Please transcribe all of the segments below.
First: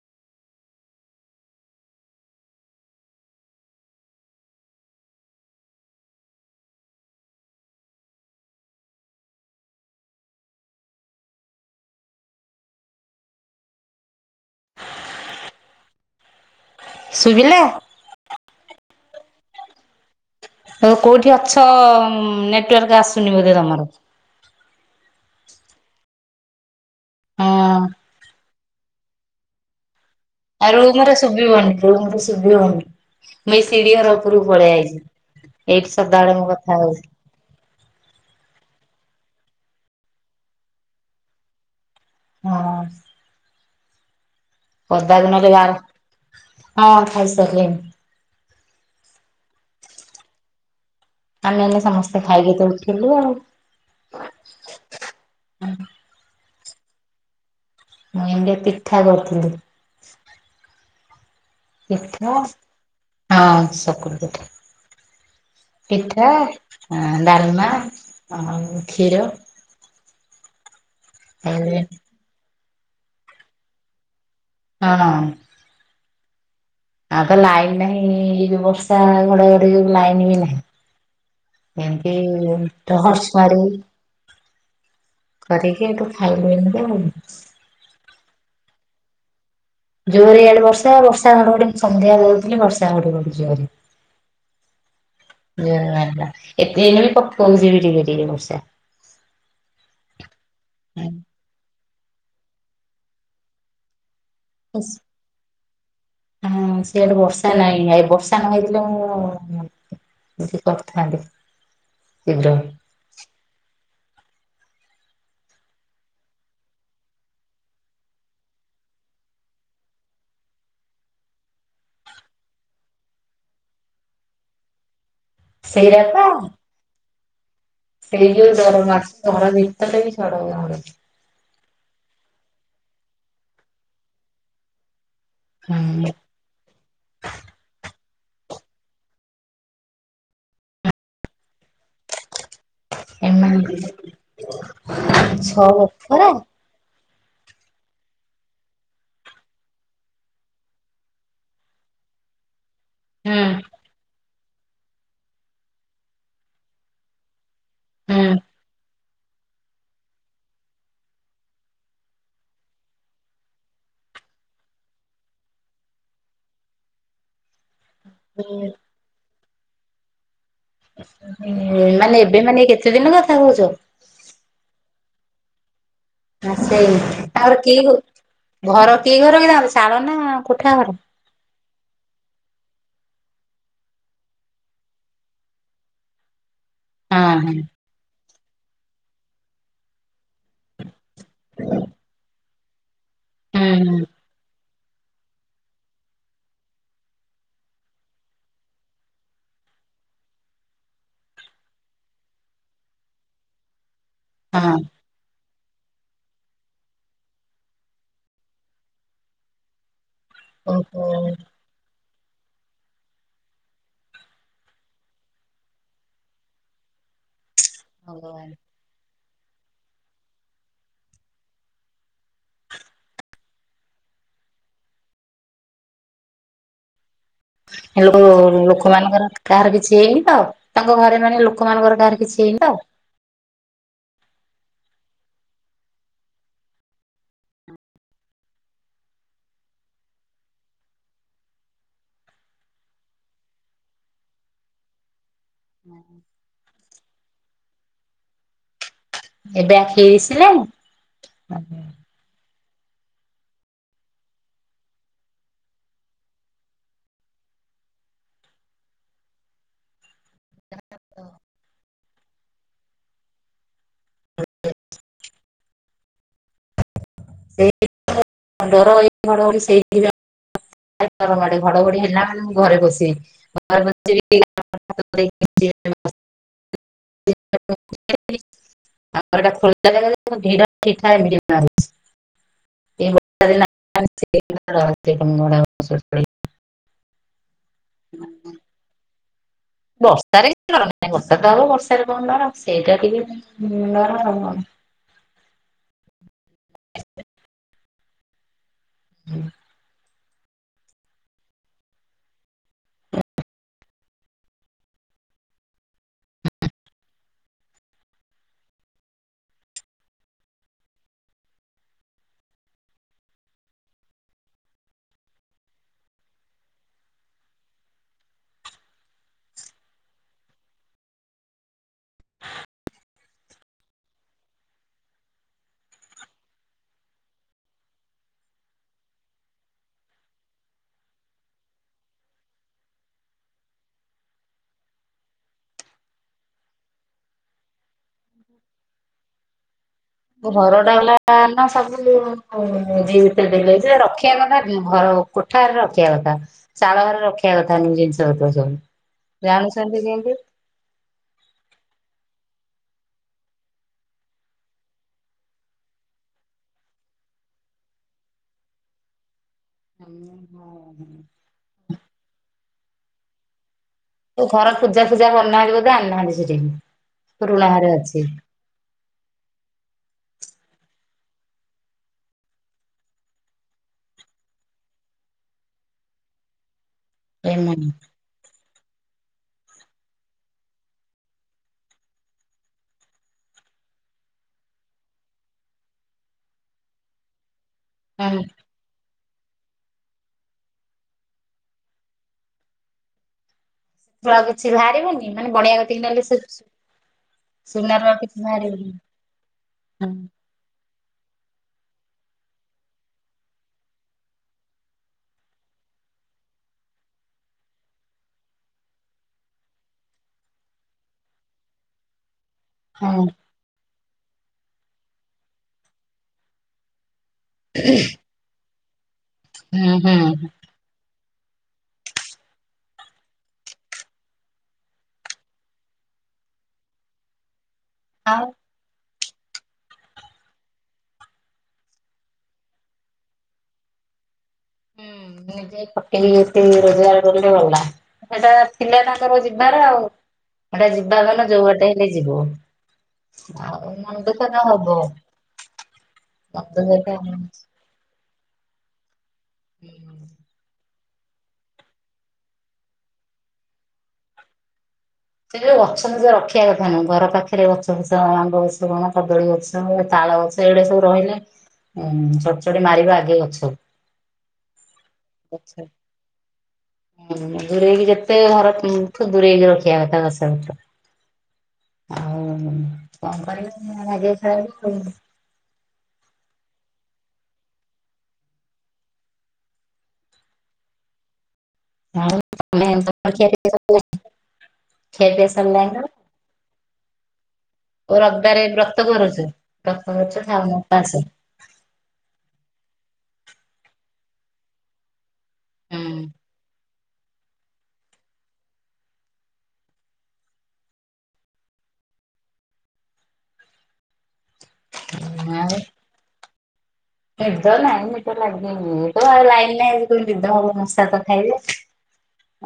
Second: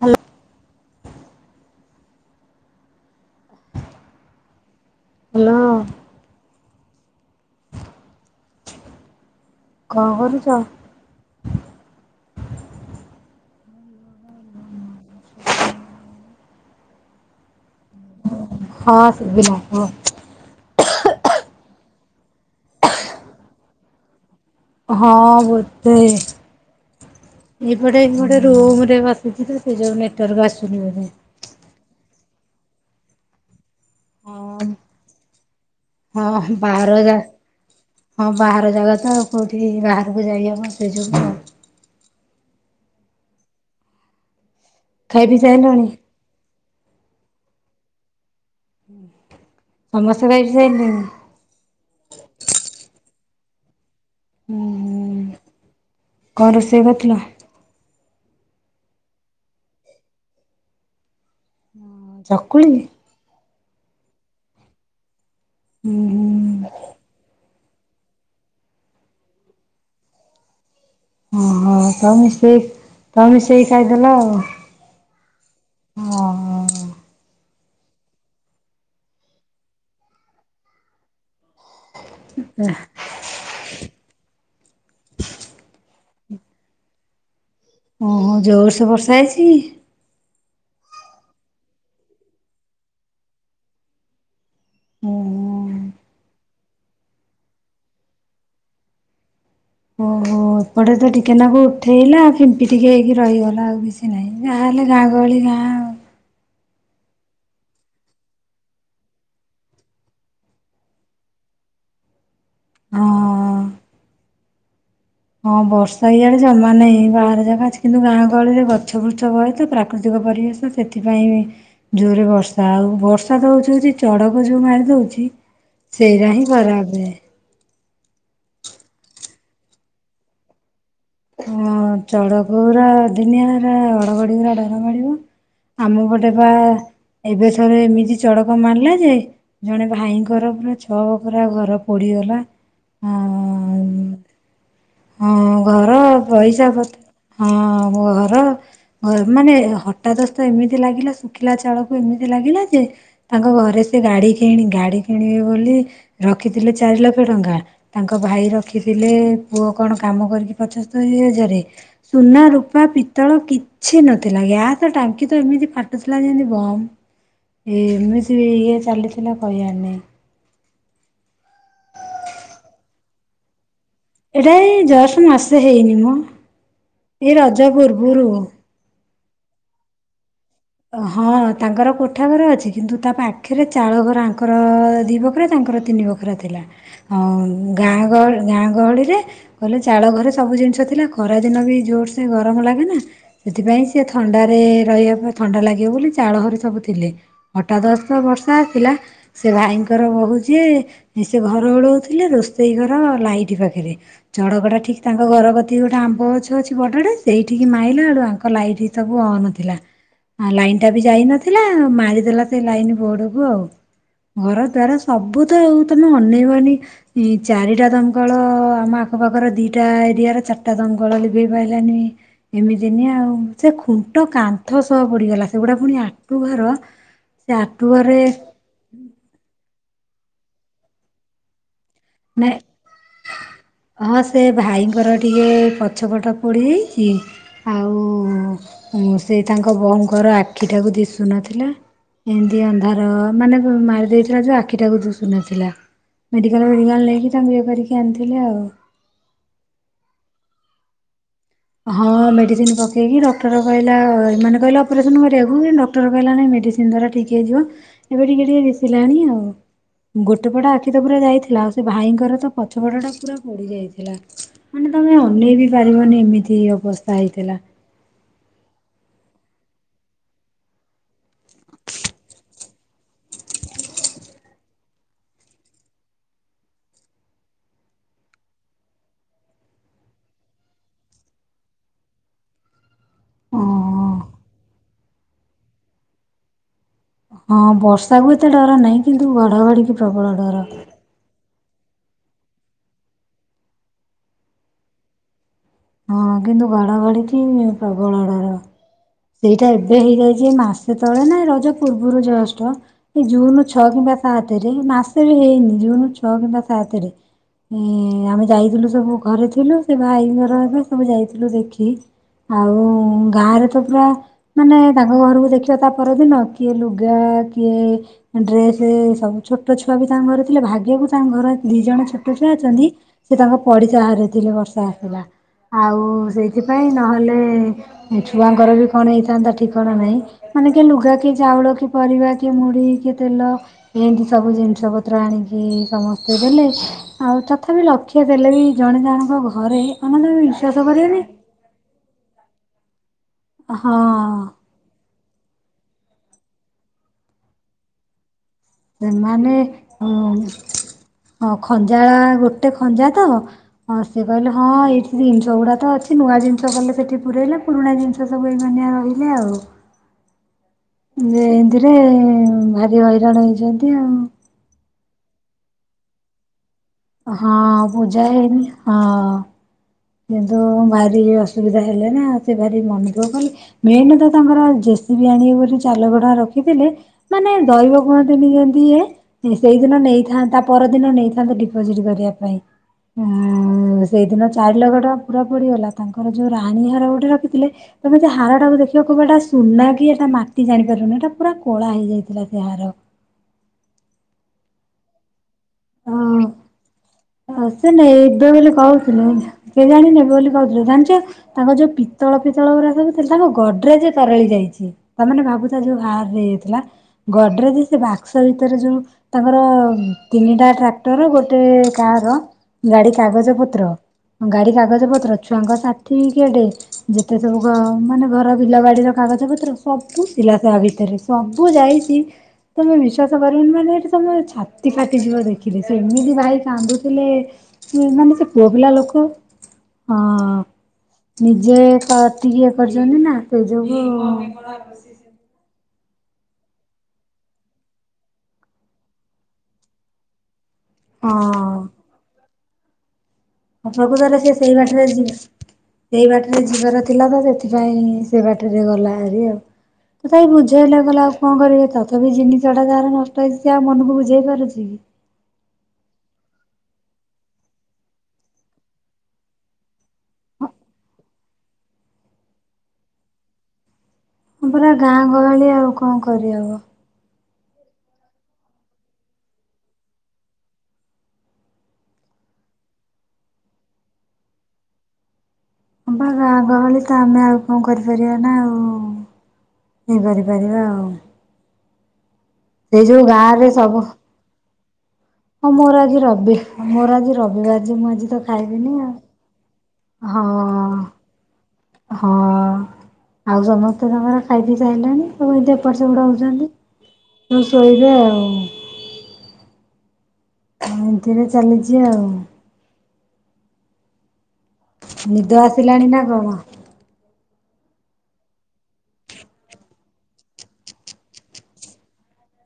Hello. Hello. କଣ କରୁଛ? ସୁଵିଲା। ହଁ ସୁଵିଲା ହଁ। କୋଉଠି ଅଛ ନେଟୱାର୍କ ଆସୁନି ବୋଧେ ତମର? ହଁ ଏବେ ଏପଟେ ଏପଟେ ରୁମ୍ ରେ ବସିଛି ତ ସେ ଯୋଉ ନେଟୱାର୍କ ଆଉ ଆସୁନି ରୁ ବୋଧେ। ମୋର ଶୁଭ ହନି ରୁମର ଶୁଭ ହନି ମୁ ଶିଡି ର ଉପକୁ ହଁ ପଳେଇ ଯାଇଛି। ହଁ ବାହାରା ହଁ ବାହାର ଜାଗା ତ କେଉଁଠି ବାହାରକୁ ଯାଇ ଆବ ସେ ଯୋଗୁଁ ପଦା ଖାଇ ବି ପିଇ ନହେଲେ ସାଇଲଣି? ବାହାର ହଁ ଖାଇସାରିଲେଣିି। ସମସ୍ତେ ଯାଇକି ସେ ଆମେ ଏ ସମସ୍ତେ ଖାଇକି ତ ଉଠିଲୁ ଆଉ। ଉଁ କଣ ରୋଷେଇ କଥିଲ? ମୁଇଁ ପିଠା କରିଥିଲି। [unintelligible] ଚକୁଳି? ଉଁ ପିଠା ହୁଁ ଡାଲମା ଆଉ କ୍ଷୀର। ଓହୋ ହଁ ତମେ ସେଇ ତମେ ସେଇ ଖାଇଦେଲ ଆଉ ହଁ। ହଁ। ଲାଇନ୍ ନାହିଁଏ ଯୋଉ ବର୍ଷା ଘଢ ଘଡି ଲାଇନ ବି ନାହିଁ। ଏଇ ଟହସ ମାଡି କରିକି ଏ ତୁ ଖାଇଲୁ ଏଇନିକା ଆଉ। ଓହୋ ଜୋରସେ ବର୍ଷା ହେଇଛି। ଜୋରେ ଏଆଡେ ବର୍ଷଉ ବର୍ଷା ଘଡଘଡି ମୁ ସନ୍ଧ୍ୟା ଦେହୁଥିଲି ବର୍ଷା ଘଡି ଜୋରେ। ଓହୋ ଏଇନା ଵି ପକଉଛି ଟିକେ ଟିକେ ବର୍ଷା। ହୁଁ। ଏପଟେ ତ ଟିକେନାକୁ ଉଠେଇଲା ଆଉ ଫିମ୍ପି ଟିକେ ହେଇକି ରହିଗଲା ଆଉ କିଛି କି ନାହିଁ ଯାହାହଲେ ଗାଁ ଗହଳି ଗାଁ। ହଁ ସେଆଡେ ବର୍ଷା ନହିଁ ବର୍ଷା ନ ହେଇଥିଲେ ମୁଁ କି କରିଥାନ୍ତି ଶୀଘ୍ର। ଆଉ ହଁ। ହଁ ବର୍ଷା ଏଇଆଡେ ଜମା ନାହିଁ ବାହାରେ ଜାଗା ଅଛି କିନ୍ତୁ ଗାଁ ଗହଳିରେ ଗଛ ଫୃଛ ବହ ତ ପ୍ରାକୃତିକ ପରିବେଶ ସେଥିପାଇଁ ଜୋରରେ ବର୍ଷା ଆଉ ବର୍ଷା ହଉଛି ହଉଛି ଚଡ଼କ ଯଉ ମାରିଦଉଛି। ସେଇରା ସେଇଟା ହିଁ ଖରାପେ। ସେଇଥି ଯୋଗୁଁ ଡର ମାଡ଼ୁଛି [unintelligible] ହଁ ଚଡ଼କ ଉରା ଅଦିନିଆରେ ହଡଘଡି ଉରା ଡର ମାଡିବ। ଆମ ହୁଁ ଘରେ ବା ଏବେ ଥରେ ଏମିତି ଚଡ଼କ ମାରିଲା ଯେ ଜଣେ ଭାଇଙ୍କର ପୁରା ଛଅ ବଖରା ଘର ପୋଡିଗଲା। ହଁ ଏମାନେ ଘର ବଖରା ପଇସା ପତ୍ର ହଁ ଘର ମାନେ ହଟାଦସ୍ତ ଏମିତି ଲାଗିଲା ଶୁଖିଲା ଚାଳକୁ ଏମିତି ଲାଗିଲା ଯେ ହୁଁ। ତାଙ୍କ ଘରେ ସେ ଗାଡି କିଣି ଗାଡି କିଣିବେ ବୋଲି ରଖିଥିଲେ ଚାରି ଲକ୍ଷ ଟଙ୍କା। ତାଙ୍କ ଭାଇ ରଖିଥିଲେ ପୁଅ କଣ କାମ କରିକି [unintelligible] ସୁନା ରୂପା ପିତ୍ତଳ କିଛି ନଥିଲା ଗ୍ୟାସ ଟାଙ୍କି ତ ଏମିତି ଫାଟୁଥିଲା ଯେମିତି ବମ୍। ଏ ଏମିତି ହୁଁ ଇଏ ଚାଲିଥିଲା କହିଆରନାହିଁ। ମାନେ ଏବେ ମାନେ କେତେ ଦିନ କଥା କହୁଛ? ଏଇଟା ଏଇ ଜଷ୍ଟ ମାସ ହେଇନି ମ ସେଇ ଏଇ ତାପରେ ରଜ କି ପୂର୍ବରୁ ଘର କି ଘର ହେରା ହବ ଚାଳ ନା କୋ ହଁ। ତାଙ୍କର କୋଠା ଘର ଅଛି କିନ୍ତୁ ତା ପାଖରେ ଚାଳ ଘର ଆଙ୍କର ଦି ବଖରା ତାଙ୍କର ତିନି ବଖରା ଥିଲା। ହଁ ଆଉ ଗାଁ ଗହଳି ଗାଁ ଗହଳିରେ କହିଲେ ଚାଳ ଘର ସବୁ ଜିନିଷ ଥିଲା ଖରା ଦିନ ବି ଜୋର ସେ ଗରମ ଲାଗେ ନା ହଁ ସେଥିପାଇଁ ହୁଁ ସିଏ ଥଣ୍ଡାରେ ରହିବା ପାଇଁ ଥଣ୍ଡା ଲାଗିବ ବୋଲି ଚାଳଘରେ ସବୁ ଥିଲେ ହଟାଦସ୍ତ ବର୍ଷା ଆସିଲା ସେ ଭାଇଙ୍କର ବହୁତ ଯେ ସେ ଘରଓଳଉ ଥିଲେ ରୋଷେଇ ଘର ଲାଇଟ୍ ପାଖେରେ। ଚଡ଼କ ଟା ହୁଁ ଠିକ ତାଙ୍କ ଘର କ ସେଠି ଗୋଟେ ଆମ୍ବ ଗଛ ଅଛି ବଡଟେ ସେଇଠିହିଁ ମାଇଲା ତାଙ୍କ ଲାଇଟ୍ ସବୁ ଅନ୍ ଥିଲା। ଆ ହଁ ଲାଇନ୍ ଟା ବି ଓହୋ। ଯାଇ ନଥିଲା ମାରିଦେଲା ସେ ଲାଇନ୍ ବୋଡକୁ ଆଉ। ଘର ଦ୍ଵାର ସବୁ ତ ଆଉ ତମେ ଅନେଇବନି ଚାରିଟା ଦମକଳ ଭଗବାନ। ଆମ ତାଙ୍କ ପାଖର ଦିଇଟା ଏରିଆର ଚାରିଟା ଦମକଳ ଲିଭେଇ ପାରିଲାନି ଏମିତି ନିଆଁ ଆଉ ସେ ଖୁ ଟ କାନ୍ଥ ସହ ପୋଡିଗଲା ସେଗୁଡ଼ା ପୁଣି ଆଟୁ ଘର। ସେ ଆଟୁ ହେ ଘରେ ଲୋକମାନଙ୍କର କାହାର କିଛି ହେଇନି ତ ତାଙ୍କ ଘରେ ମାନେ ଲୋକମାନଙ୍କର କାହାର ମାନେ କିିଛିହେଇନି ତ। ହଁ ସେ ଭାଇଙ୍କର ଟିକେ ପଛପଟ ପୋଡିଯାଇଛି। ଆଉ ସେ ତାଙ୍କ ବଉଙ୍କର ଆଖିଟାକୁ ଦିଶୁ ନଥିଲା। ଏମିତି ଅନ୍ଧାର ମାନେ ମାରି ଦେଇଥିଲା ଯେ ଆଖିଟାକୁ ଦୁଶୁ ନଥିଲା। ମେଡିକାଲ ମେଡିକାଲ ନେଇକି ତାଙ୍କୁ ଇଏ କରିକି ଆଣିଥିଲେ ଆଉ। ଏବେ ଆଖି ଦିଶିଲାଣି। ହଁ ମେଡିସିନ ପକେଇକି ଡକ୍ଟର କହିଲା ଏମାନେ କହିଲେ ଅପରେସନ କରିବାକୁ ଡକ୍ଟର କହିଲା ନାଇଁ ମେ ଡିସିନ୍ ଦ୍ଵାରା ଠିକ ହେଇଯିବ ଏବେ ଟିକେ ଟିକେ ଦିଶିଲାଣି ଆଉ ଗୋଟେ ପଟ ଆଖି ପୁରା ଯାଇଥିଲା ଆଉ ସେ ଭାଇଙ୍କ ଆଗର ତ ପଛପଟ ଟା ପୁରା ପୋଡି ଯାଇଥିଲା ମାନେ ତମେ ଅନେଇ ବିି ପାରିବନି ଏମିତି ଅବସ୍ଥା। ହେଇଥିଲା। [unintelligible] ଭାରି ଡରମାଡେ ଘଡଘଡି ହେଲା ମନେ ମୁଁ ଘରେ ବସେ [unintelligible] [inaudible] [unintelligible] [unintelligible] [unintelligible] ହଁ ବର୍ଷା କୁ ଏତେ ଡର ନାହିଁ କିନ୍ତୁ ଘ ବର୍ଷାରେ କିଛି ଡରନାହିଁ ବର୍ଷା ତ ହବ ବର୍ଷା ର୍ଷାରେ କଣ ଡର ସେଇଟା ଟିକେ ଡର ଆଉ କଣ? ହଁ କିନ୍ତୁ ଘଡଘଡିକି ପ୍ରବଳ ଡର। ସେଇଟା ଏବେ ହେଇଯାଇଛି ଯେ ମାସେ ତଳେ ନା ରଜ ପୂର୍ବରୁ ଜଷ୍ଟ। ଏ ଜୁନ ଛଅ କିମ୍ବା ସାତେରେ, ମାସେ ବି ହେଇନି, ଜୁନୁ ଛଅ କିମ୍ବା ସାତେରେ। ଏ ଆମେ ଯାଇଥିଲୁ ସବୁ ଘରେ ଥିଲୁ, ସେ ଭାଇ ଘର ହେବେ ସବୁ ଯାଇଥିଲୁ ଦେଖି ଆଉ ଗାଁରେ ତ ପୁରା, ମାନେ ତାଙ୍କ ଘରକୁ ଦେଖିବା ତା ପରଦିନ କିଏ ଲୁଗା, କିଏ ଡ୍ରେ ସେ, ସବୁ ଛୋଟଛୁଆ ବି ତାଙ୍କ ଘରେ ଥିଲେ, ଭାଗ୍ୟକୁ ତାଙ୍କ ଘର ଦି ଜଣ ଛୋଟଛୁଆ ଅଛନ୍ତି, ସେ ତାଙ୍କ ପଡ଼ିଶା ଘରେ ଥିଲି ବର୍ଷା ଆସିଲା। ଆଉ ସେଇଥିପାଇଁ ନହେଲେ ଛୁଆଙ୍କର ବି କଣ ହେଇଥାନ୍ତା ଠିକଣା ନାହିଁ। ମାନେ କିଏ ଲୁଗା, କିଏ ଚାଉଳ, କିଏ ପରିବା, କିଏ ମୁଢ଼ୀ, କିଏ ତେଲ ଲ, ଏନ୍ତି ସବୁ ଜିନିଷ ପତ୍ର ଆଣିକି ସମସ୍ତେ ଦେଲେ, ଆଉ ତଥାପି ଲକ୍ଷେ ହେଲେ ବି ଜଣେ ଜଣଙ୍କ ଘରେ ମାନେ ତମେ ବିଶ୍ୱାସ ଘରଟା ହେଲା କରିବନି ନା ସବୁ ଜିନ ଷ ଦେଲେ ସେଇଟା ହଁ ରଖିଆ କଥା ଘର ଓ କୋଠାଘରେ ରଖିବା କଥା। ଚାଳ ଘରେ ରଖିବା କଥା ନୁହେ ଜିନିଷ ପତର। ସେମାନେ ଉମ୍ ଖଞ୍ଜାଳା ଗୋଟେ ଖଞ୍ଜା ତ, ସିଏ କହିଲେ ହଁ ଏଠି ଜିନିଷ ଗୁଡ଼ା ତ ଅଛି ନୂଆ ଜିନିଷ କଲେ ସେଠି ପୂରେଇଲେ ପୁରୁଣା ଜିନିଷ ସବୁ ଏଇ ମାନିଆ ରହିଲେ ଆଉ। ହଁ ଉଁ ଉଁ ଯେ ଏନ୍ତିରେ ଭାରି ହଇରାଣ ହେଇଚନ୍ତି ଆଉ। ଯୋଉ ଘର ପୂଜା ଫୂଜା କରିନାହାଁନ୍ତି ବୋଧେ ଆଣିନାହାଁନ୍ତି ସିଠିକି। ହଁ ପୂଜା ହେଇନି ହଁ। କିନ୍ତୁ ଭାରି ଅସୁବିଧା ହେଲେ ନା, ସେ ଭାରି ମନଦୁଃଖ କଲେ, ମେନ ତ ତାଙ୍କର ଜେସି ବି ଆଣିବେ ବୋଲି ଚାରିଲକ୍ଷ ଟଙ୍କା ରଖିଥିଲେ, ମାନେ ଦଇବ ଏମାନେ କୁହନ୍ତିନି ଯେନ୍ତି କିଏ? ସେଇଦିନ ନେଇଥାନ୍ତା, ତା ପରଦିନ ନେଇଥାନ୍ତୁ ଡିପୋଜିଟ କରିବା ପାଇଁ। ହଁ ସେଇଦିନ ଚାରି ଲକ୍ଷ ଟଙ୍କା ପୁରା ପୋଡ଼ିଗଲା। ତାଙ୍କର ଯୋଉ ରାଣୀ ହାର ଗୋଟେ ରଖିଥିଲେ, ତମେ ସେ ହାରଟାକୁ ଦେଖିବ ତୁ କହିବୁ ଏଟା ସୁନା କି, ଏଟା ମାଟି ଜାଣିପାରୁନି। ଏଇଟା ପୁରା କଳା ହେଇଯାଇଥିଲା ସେ ହାର। ସେଥିରୁ ଆଉ କିଛି ବାହାରିବନି, ମାନେ ବଣିଆ କତିକି ନେଲେ ସେ ସୁ ହଁ ସେ ନେ ବେ ବେଲି କହୁଥିଲେ, କେଜାଣି ହୁଁ ନେବେ ବେଲି କହୁଥିଲେ ଯୋଉ ଜାଣିଚ, ତାଙ୍କ ଯୋଉ ପିତ୍ତଳ ଫିତ୍ତଳ ଗୁରାକ ସବୁ ତାଙ୍କ ଗଡ଼ରେଜେ ତରଳି ଯାଇଛି। ତା ମାନେ ଭାବୁଥା ଏତା ଯୋଉ ହାର ନେଇଯାଇଥିଲା, ଗଡରେଜ୍ ସେ ବାକ୍ସ ଭିତରେ ଯୋଉ ତାଙ୍କର ତିନିଟା ଟ୍ରାକ୍ଟର, ଗୋଟେ କାର, ଗାଡି ହୁଁ କାଗଜ ପତ୍ର ଗାଡି କାଗଜ ପତ୍ର, ଛୁଆଙ୍କ ସାର୍ଟିଫିକେଟେ, ଯେତେ ସବୁ ଘ ମାନେ ଘର ବିଲ ବାଡିର କାଗଜ ପତ୍ର ସବୁ ହୁଁ ଥିଲା ତା ଭିତରେ, ସବୁ ଯାଇଚି ତମେ ବିଶ୍ଵାସ କରିବନି ମାନେ ଏଠି ତମେ ଛାତି ଫାଟିଯିବ ଦେଖିଲେ, ସେ ଏମିତି ଭାଇ କାନ୍ଦୁଥିଲେ ମାନେ ଆଉ ସେ ପୁଅ ପିଲା ଲୋକ ହଁ ନିଜେ କଟିକି ଇଏ କରିଚନ୍ତି ନା, ସେଇ ଯୋଗୁ ଏ ଏତେ ରୋଜଗାର କରିଥିଲେ ଗଲା। ସେଟା ଥିଲା ତାଙ୍କର ଯିବାର ଆଉ ହେଟା ଯିବା ଗଲା ଯୋଉ ବାଟେ ହେଲେ ଯିବ। ହଁ ଆଉ ମନ ପ୍ରକୃତରେ ଦୁଃଖ ସେ ତ ସେଇ ହବ ବାଟରେ ଯିବ ସେଇ ବାଟରେ ମନ ଦୁଃଖ ଯିବାର ଥିଲା ତ, ସେଥିପାଇଁ ସେଇ ବାଟରେ ଗଲା ହାରି ଆଉ। ତଥାପି ବୁଝା ହେଲା ଗଲା ଆଉ କଣ କରିବେ? ତଥାପି ଜିନିଷ ଟା ଯାହାର ନଷ୍ଟ ହେଇଛି ଆଉ ମନକୁ ବୁଝେଇ ପାରୁଛି କି। ସେଇ ଯୋଉ ଗଛ ଫଛ ରଖିବା କଥା ନୁହଁ, ଘର ପାଖରେ ଗଛ ଫଛ ଆମ୍ବ ଗଛ କଣ, କଦଳୀ ଗଛ, ତା ତାଳ ଗଛ, ଏଗୁଡା ସବୁ ରହିଲେ, ଉମ୍ ଚଡ ଚଡି ମାରିବ ଆଗେ ଗଛକୁ। ହଁ ପରା ଗାଁ ଗହଳି ଗଛ ଆଉ କଣ କରିହବ? ହୁଁ ଦୂରେଇକି ଯେତେ ଘର ଠୁ ଦୂରେଇକି ରଖିଆ କଥା ଗଛ ପଛ। ଆଉ କଣ କରିବ [unintelligible] ହଁ ବା ଗାଁ ଗହଳି ତ ଆମେ ଆଉ କଣ କରିପାରିବା, ନା ଆଉ ଇଏ କରିପାରିବା ଆଉ। ସେଇ ଯୋଉ ଗାଁରେ ସବୁ [unintelligible] ହଁ ସରିଲାଣି ମୋର ନା? ଆଜି ରବି ମୋର ଆଜି ରବି ମୁଁ ଆଜି ମୁଁ ଓ ଆଜି ତ ରବିବାରେ ଖାଇବିନି ବ୍ରତ କରୁଛୁ ବ୍ରତ ଆଉ କରୁଛୁ ଖାଉନୁ ହଁ। ଉପାସ। ହଁ। ଆଉ ସମସ୍ତେ ତାଙ୍କର ଖାଇ ପିଇ ସାରିଲାଣି ସବ ଏ ଏପଟେ ସେପଟ ହୁଁ ହଉଛନ୍ତି। ହୁଁ ଶୋଇବେ ଆଉ। ହଁ ଏମିତିରେ ଚାଲିଛି ଆଉ। ନିଦ ଆଉ ଆସିଲାଣି ନା କଣ? ନିଦ ନାଇଁ ନିଦ ଲାଗିନି ତ ଆଉ ଲାଇନ ନାଇଁ ନିଦ ହବ ମସା ତ ଖାଇଲେ।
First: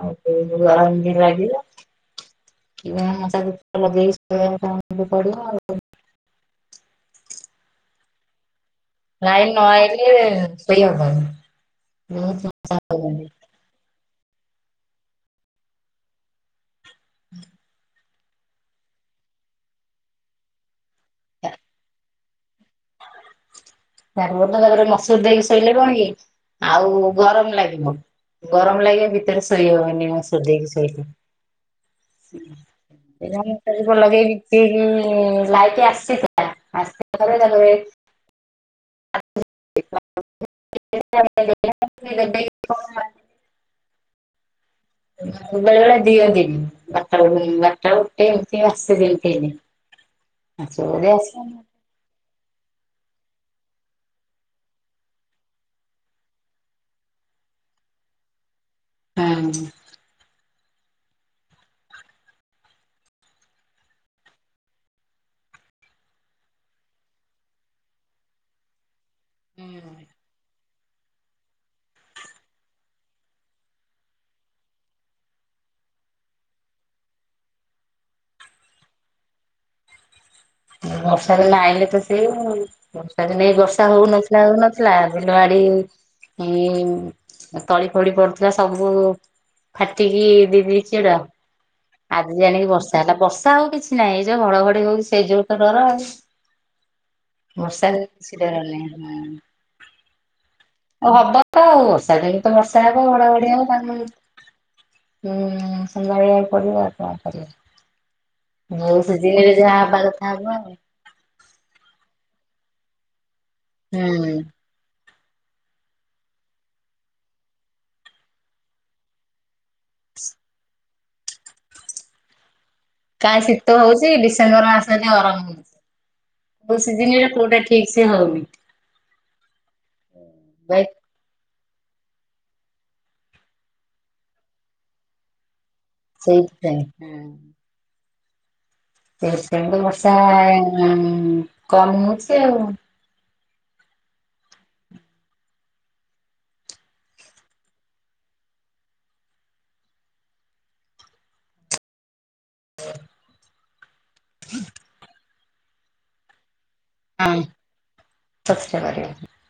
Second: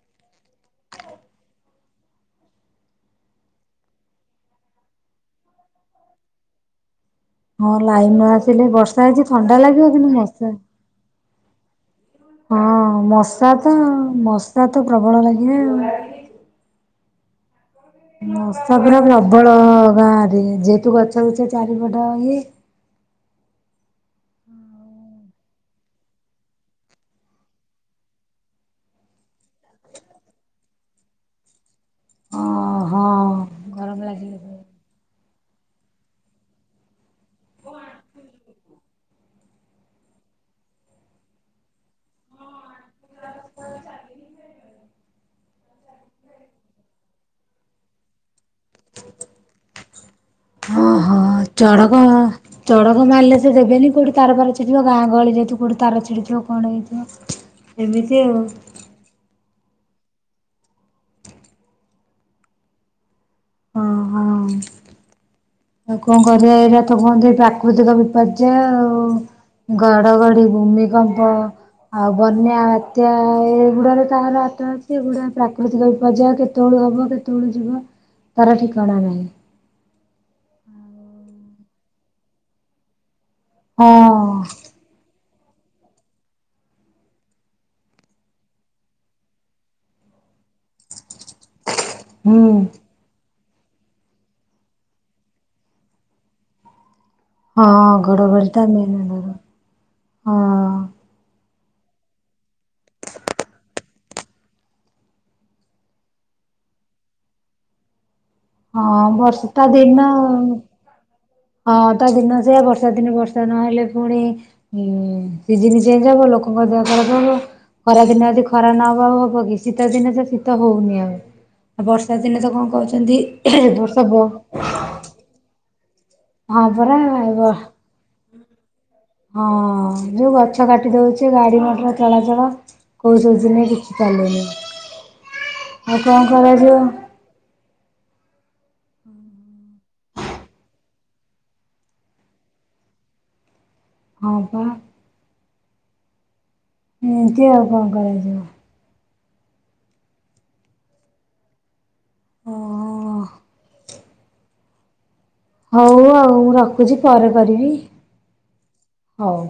ଆଉ ଅରଙ୍ଗୀରାଗିଲା। ମଶା ଧୂପ ଲଗେଇକି ଶୋଇବାକୁ ଚାହୁଁଛ ତ ପଡିବ ଆଉ। ହଁ ଲାଇନ ନ ଆସିଲେ ବର୍ଷା ହେଇଛି ଲାଇନ ଥଣ୍ଡା ନ ଲାଗିବ ଆଇଲେ କିନ୍ତୁ ମଶା। ଶୋଇ ହବନି। ହଁ ବହୁତ ମଶା ତ ମଶା ତ ପ୍ରବଳ ଲାଗେ ଆଉ। [inaudible] ମଶା ପୁରା ପ୍ରବଳ ଗାଁରେ ଯେହେତୁ ଗଛ ଗଛ ଚାରିପଟ ର ତାପରେ ମସୁର ଦେଇକି ଶୋଇଲେ କଣ କି ଆଉ ଗରମ ଲାଗିବ। ଗରମ ଲାଗେ ଭିତରେ ଶୋଇ ହବନି ମସୁରି ଦେଇକି ଶୋଇଲେ। ଓହୋ କ ଗରମ ଲାଗେ ଲାଗିଲେ [unintelligible] ଲାଇଟ୍ ଆସଛି ଆସି ପରେ ତା ପରେ [unintelligible] ବେଳେ ବେଳେ ଦିଅନ୍ତି ନିଜ ବାରଟା ଗୋଟେ ଆସେ [unintelligible] ଆଚ୍ଛା ଓହୋ ଓ ଚଡ଼କ ଚଢକ ମାରିଲେ ସେ ଦେବେନି କୋଉଠି ତାର ପାର ଛିଡିଥିବ ଗାଁ ଗହଳି ଯାଇଥିବ କୋଉଠି ତାର ଛିଡିଥିବ କଣ ହେଇଥିବ? ଏମିତି ଆଉ। ହଁ। ଓହୋ ଆଉ କଣ କରିବା ଏଇଟା ତ କୁହନ୍ତି ଏଇ ପ୍ରାକୃତିକ ବିପର୍ଯ୍ୟୟ ଆଉ। ଘଡ ଘଡି, ଭୂମିକମ୍ପ ଆଉ ବନ୍ୟା, ବାତ୍ୟା ଏଗୁଡ଼ାରେ କାହାର ହାତ ଏଗୁଡା ପ୍ରାକୃତିକ ବିପର୍ଯ୍ୟୟ କେତେ ହବ କେତେବେଳେ ଯିବ ତାର ଠିକଣା ନାହିଁ। ବର୍ଷା ଦିନ ଆଇଲେ ତ ସେ ବର୍ଷା ଦିନେ ବର୍ଷା ହଁ ହଉନଥିଲା ହଉ ନଥିଲା ଆ ଆଡି ତଳି ଫଳି ପଡୁଥିଲା ସବୁ ଫାଟିକି ଦେଇ ଦେଇଛି ଏଡା। ଆଜି ହୁଁ ଜାଣିକି ବର୍ଷା ହେଲା ବର୍ଷା ହଉ କିଛି ନାହିଁ ଏଇ ଯୋଉ ଘଡଘଡି ହଉଛି ସେଇ ଯୋଗୁଁ ତ ଡର। ହଁ ବର୍ଷା କିଛି ଡର ଘଡ଼ଘଡ଼ିଟା ନାହିଁ [unintelligible] ଘର ହଁ ଆଉ ହବ ତ ଆଉ ବର୍ଷା ଦିନ ତ ବର୍ଷା ହବ ଘଡାଘଡି ହବ। ହୁଁ ସନ୍ଦ୍ୟବେଳିଆ ଇଏ କରିବା ଆଉ କଣ କରିବା? ଯୋଉ ହଁ ସିଜିନରେ ବର୍ଷା ଯାହା ହବା ଦିନ କଥା ଆଉ। ହବ ହଁ ତା ଦିନ ସେଆ ବର୍ଷା ଦିନେ ବର୍ଷା ନହେଲେ ପୁଣି ହୁଁ। ଉ ସିଯିନ ଚେଞ୍ଜ ହବ ଲୋକଙ୍କ ଦେହ ଖରାପ ହବ ଖରା ଦିନ ଯଦି ଖରା ନହବ ହବ କି? ଶୀତ ଦିନେ ତ ଶୀତ ହଉନି ଆଉ ଆଉ ବର୍ଷା ଦିନେ ତ କଣ କହୁଛନ୍ତି କାଇଁ ଶୀତ ବର୍ଷା ହଉଛି ଡିସେମ୍ବର ମାସରେ ଗରମ ହଉଛି। ହଁ କୋଉ ପରା [unintelligible] ସିଜିନରେ କୋଉଟା ଠିକ ସେ ହଉନି ହଁ ଯୋଉ ଗଛ ବା କାଟି ଦଉଛି ଗାଡି ମଟ ଚଳାଚଳ କୋଉ ସିଜିନରେ ଦେଖି ପାରିଲେ ନାହିଁ। ଆଉ କଣ କରାଯିବ? ସେଇଥିପାଇଁ ସେ ସେ ବର୍ଷା କମ ହଉଛି ଆଉ। ହଁ ପା। ଏମିତି ଆଉ କଣ କରାଯିବ? ଓହୋ ହୋ। ହଉ ଆଉ ମୁଁ ରଖୁଛି ପରେ ହଁ କରିବି ପଛରେ କରିବା। ହଉ।